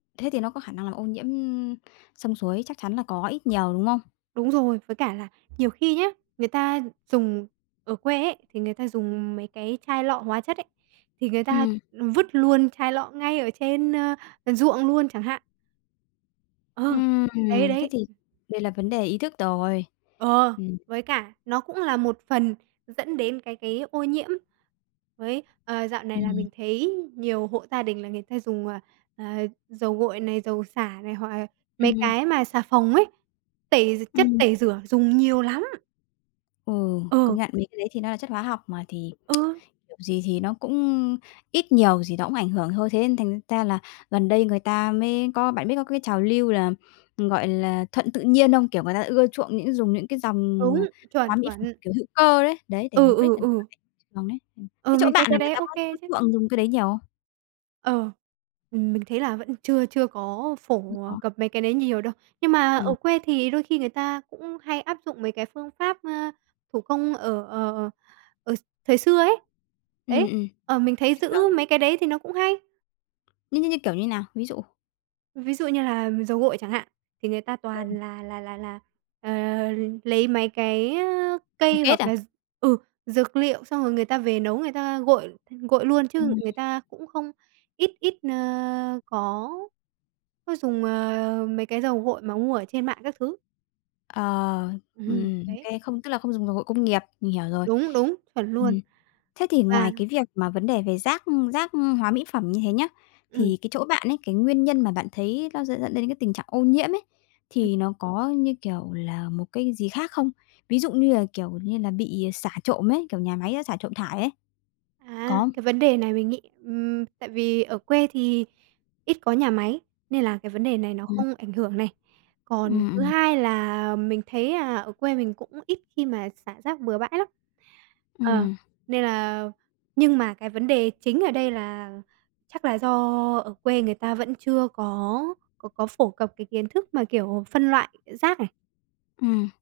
Thế thì nó có khả năng làm ô nhiễm, ưm, sông suối, chắc chắn là có ít nhiều, đúng không? Đúng rồi. Với cả là nhiều khi nhá, người ta dùng ở quê ấy, thì người ta dùng mấy cái chai lọ hóa chất ấy, thì người ta, Ừm. ừm, vứt luôn chai lọ ngay ở trên, ơ, ờ, ruộng luôn chẳng hạn. Ờ, Ừm, đấy, thế đấy. thì đây là vấn đề ý thức rồi. Ờ, Ừm. với cả nó cũng là một phần dẫn đến cái cái ô nhiễm với, ờ, dạo này là Ừm. mình thấy nhiều hộ gia đình là người ta dùng, ờ, ờ, dầu gội này, dầu xả này hoặc, à, mấy Ừm. cái mà xà phòng ấy, tẩy gi chất Ừm. tẩy rửa dùng nhiều lắm. Ừ, công Ừ. nhận mấy cái đấy thì nó là chất hóa học mà, thì Ừ. kiểu gì thì nó cũng ít nhiều gì nó cũng ảnh hưởng thôi. Thế nên thành ra là gần đây người ta mới có bạn biết có cái trào lưu là, ừm, gọi là, thuận tự nhiên không? Kiểu, người ta ưa chuộng những dùng những cái dòng, Đúng, ờ, chuẩn, hóa mỹ phẩm, chuẩn. kiểu, hữu cơ đấy. Đấy, để Ừ, mục đích ừ, là để ừ. [unintelligible] trường đấy. Ừm, Ờ, thế chỗ mình thấy bạn cái là người đấy ta có OK có chứ. chuộng dùng cái đấy nhiều không? Ờ, ừm, mình thấy là vẫn chưa chưa có Không phổ, ờ, có. cập mấy cái đấy nhiều đâu. Nhưng mà ở Ừm. quê thì đôi khi người ta cũng hay áp dụng mấy cái phương pháp, ơ, thủ công ở ờ, ờ, ở x thời xưa ấy. Ừm Đấy, ừm, ờ, mình thấy như giữ kiểu nào? mấy cái đấy thì nó cũng hay. Như như như kiểu như nào? Ví dụ. Ví dụ như là dầu gội chẳng hạn, thì người ta toàn [unintelligible] là là là là, ờ, lấy mấy cái, ơ, Bồ cây, kết hoặc à? là d ừ, dược liệu xong rồi người ta về nấu người ta gội gội luôn, chứ Ừm. người ta cũng không ít ít, ơ, có có dùng, ờ, mấy cái dầu gội mà mua ở trên mạng các thứ. Ờ, Ừm, ừm, đấy. OK, không tức là không dùng dầu gội công nghiệp, mình hiểu rồi. Đúng, đúng, chuẩn luôn. Ừm, thế thì Và ngoài cái việc mà vấn đề về rác, ưm, rác, ưm, hóa mỹ phẩm như thế nhá, Ừm. thì cái chỗ bạn ấy, cái nguyên nhân mà bạn thấy nó sẽ dẫn đến cái tình trạng ô nhiễm ấy, Ừm. thì nó có, như kiểu là, một cái gì khác không? Ví dụ như là, kiểu như, là bị, ờ, xả trộm ấy, kiểu, nhà máy nó xả trộm thải ấy. À, Có không? cái vấn đề này mình nghĩ, ừm, tại vì ở quê thì ít có nhà máy, nên là cái vấn đề này nó Ừm. không ảnh hưởng này. Còn Ừm, thứ ừm. hai là mình thấy, à, ở quê mình cũng ít khi mà xả rác bừa bãi lắm. Ờ, Ừm. nên là nhưng mà cái vấn đề chính ở đây là chắc là do ở quê người ta vẫn chưa có có có phổ cập cái kiến thức mà, kiểu, phân loại rác này. Ừm.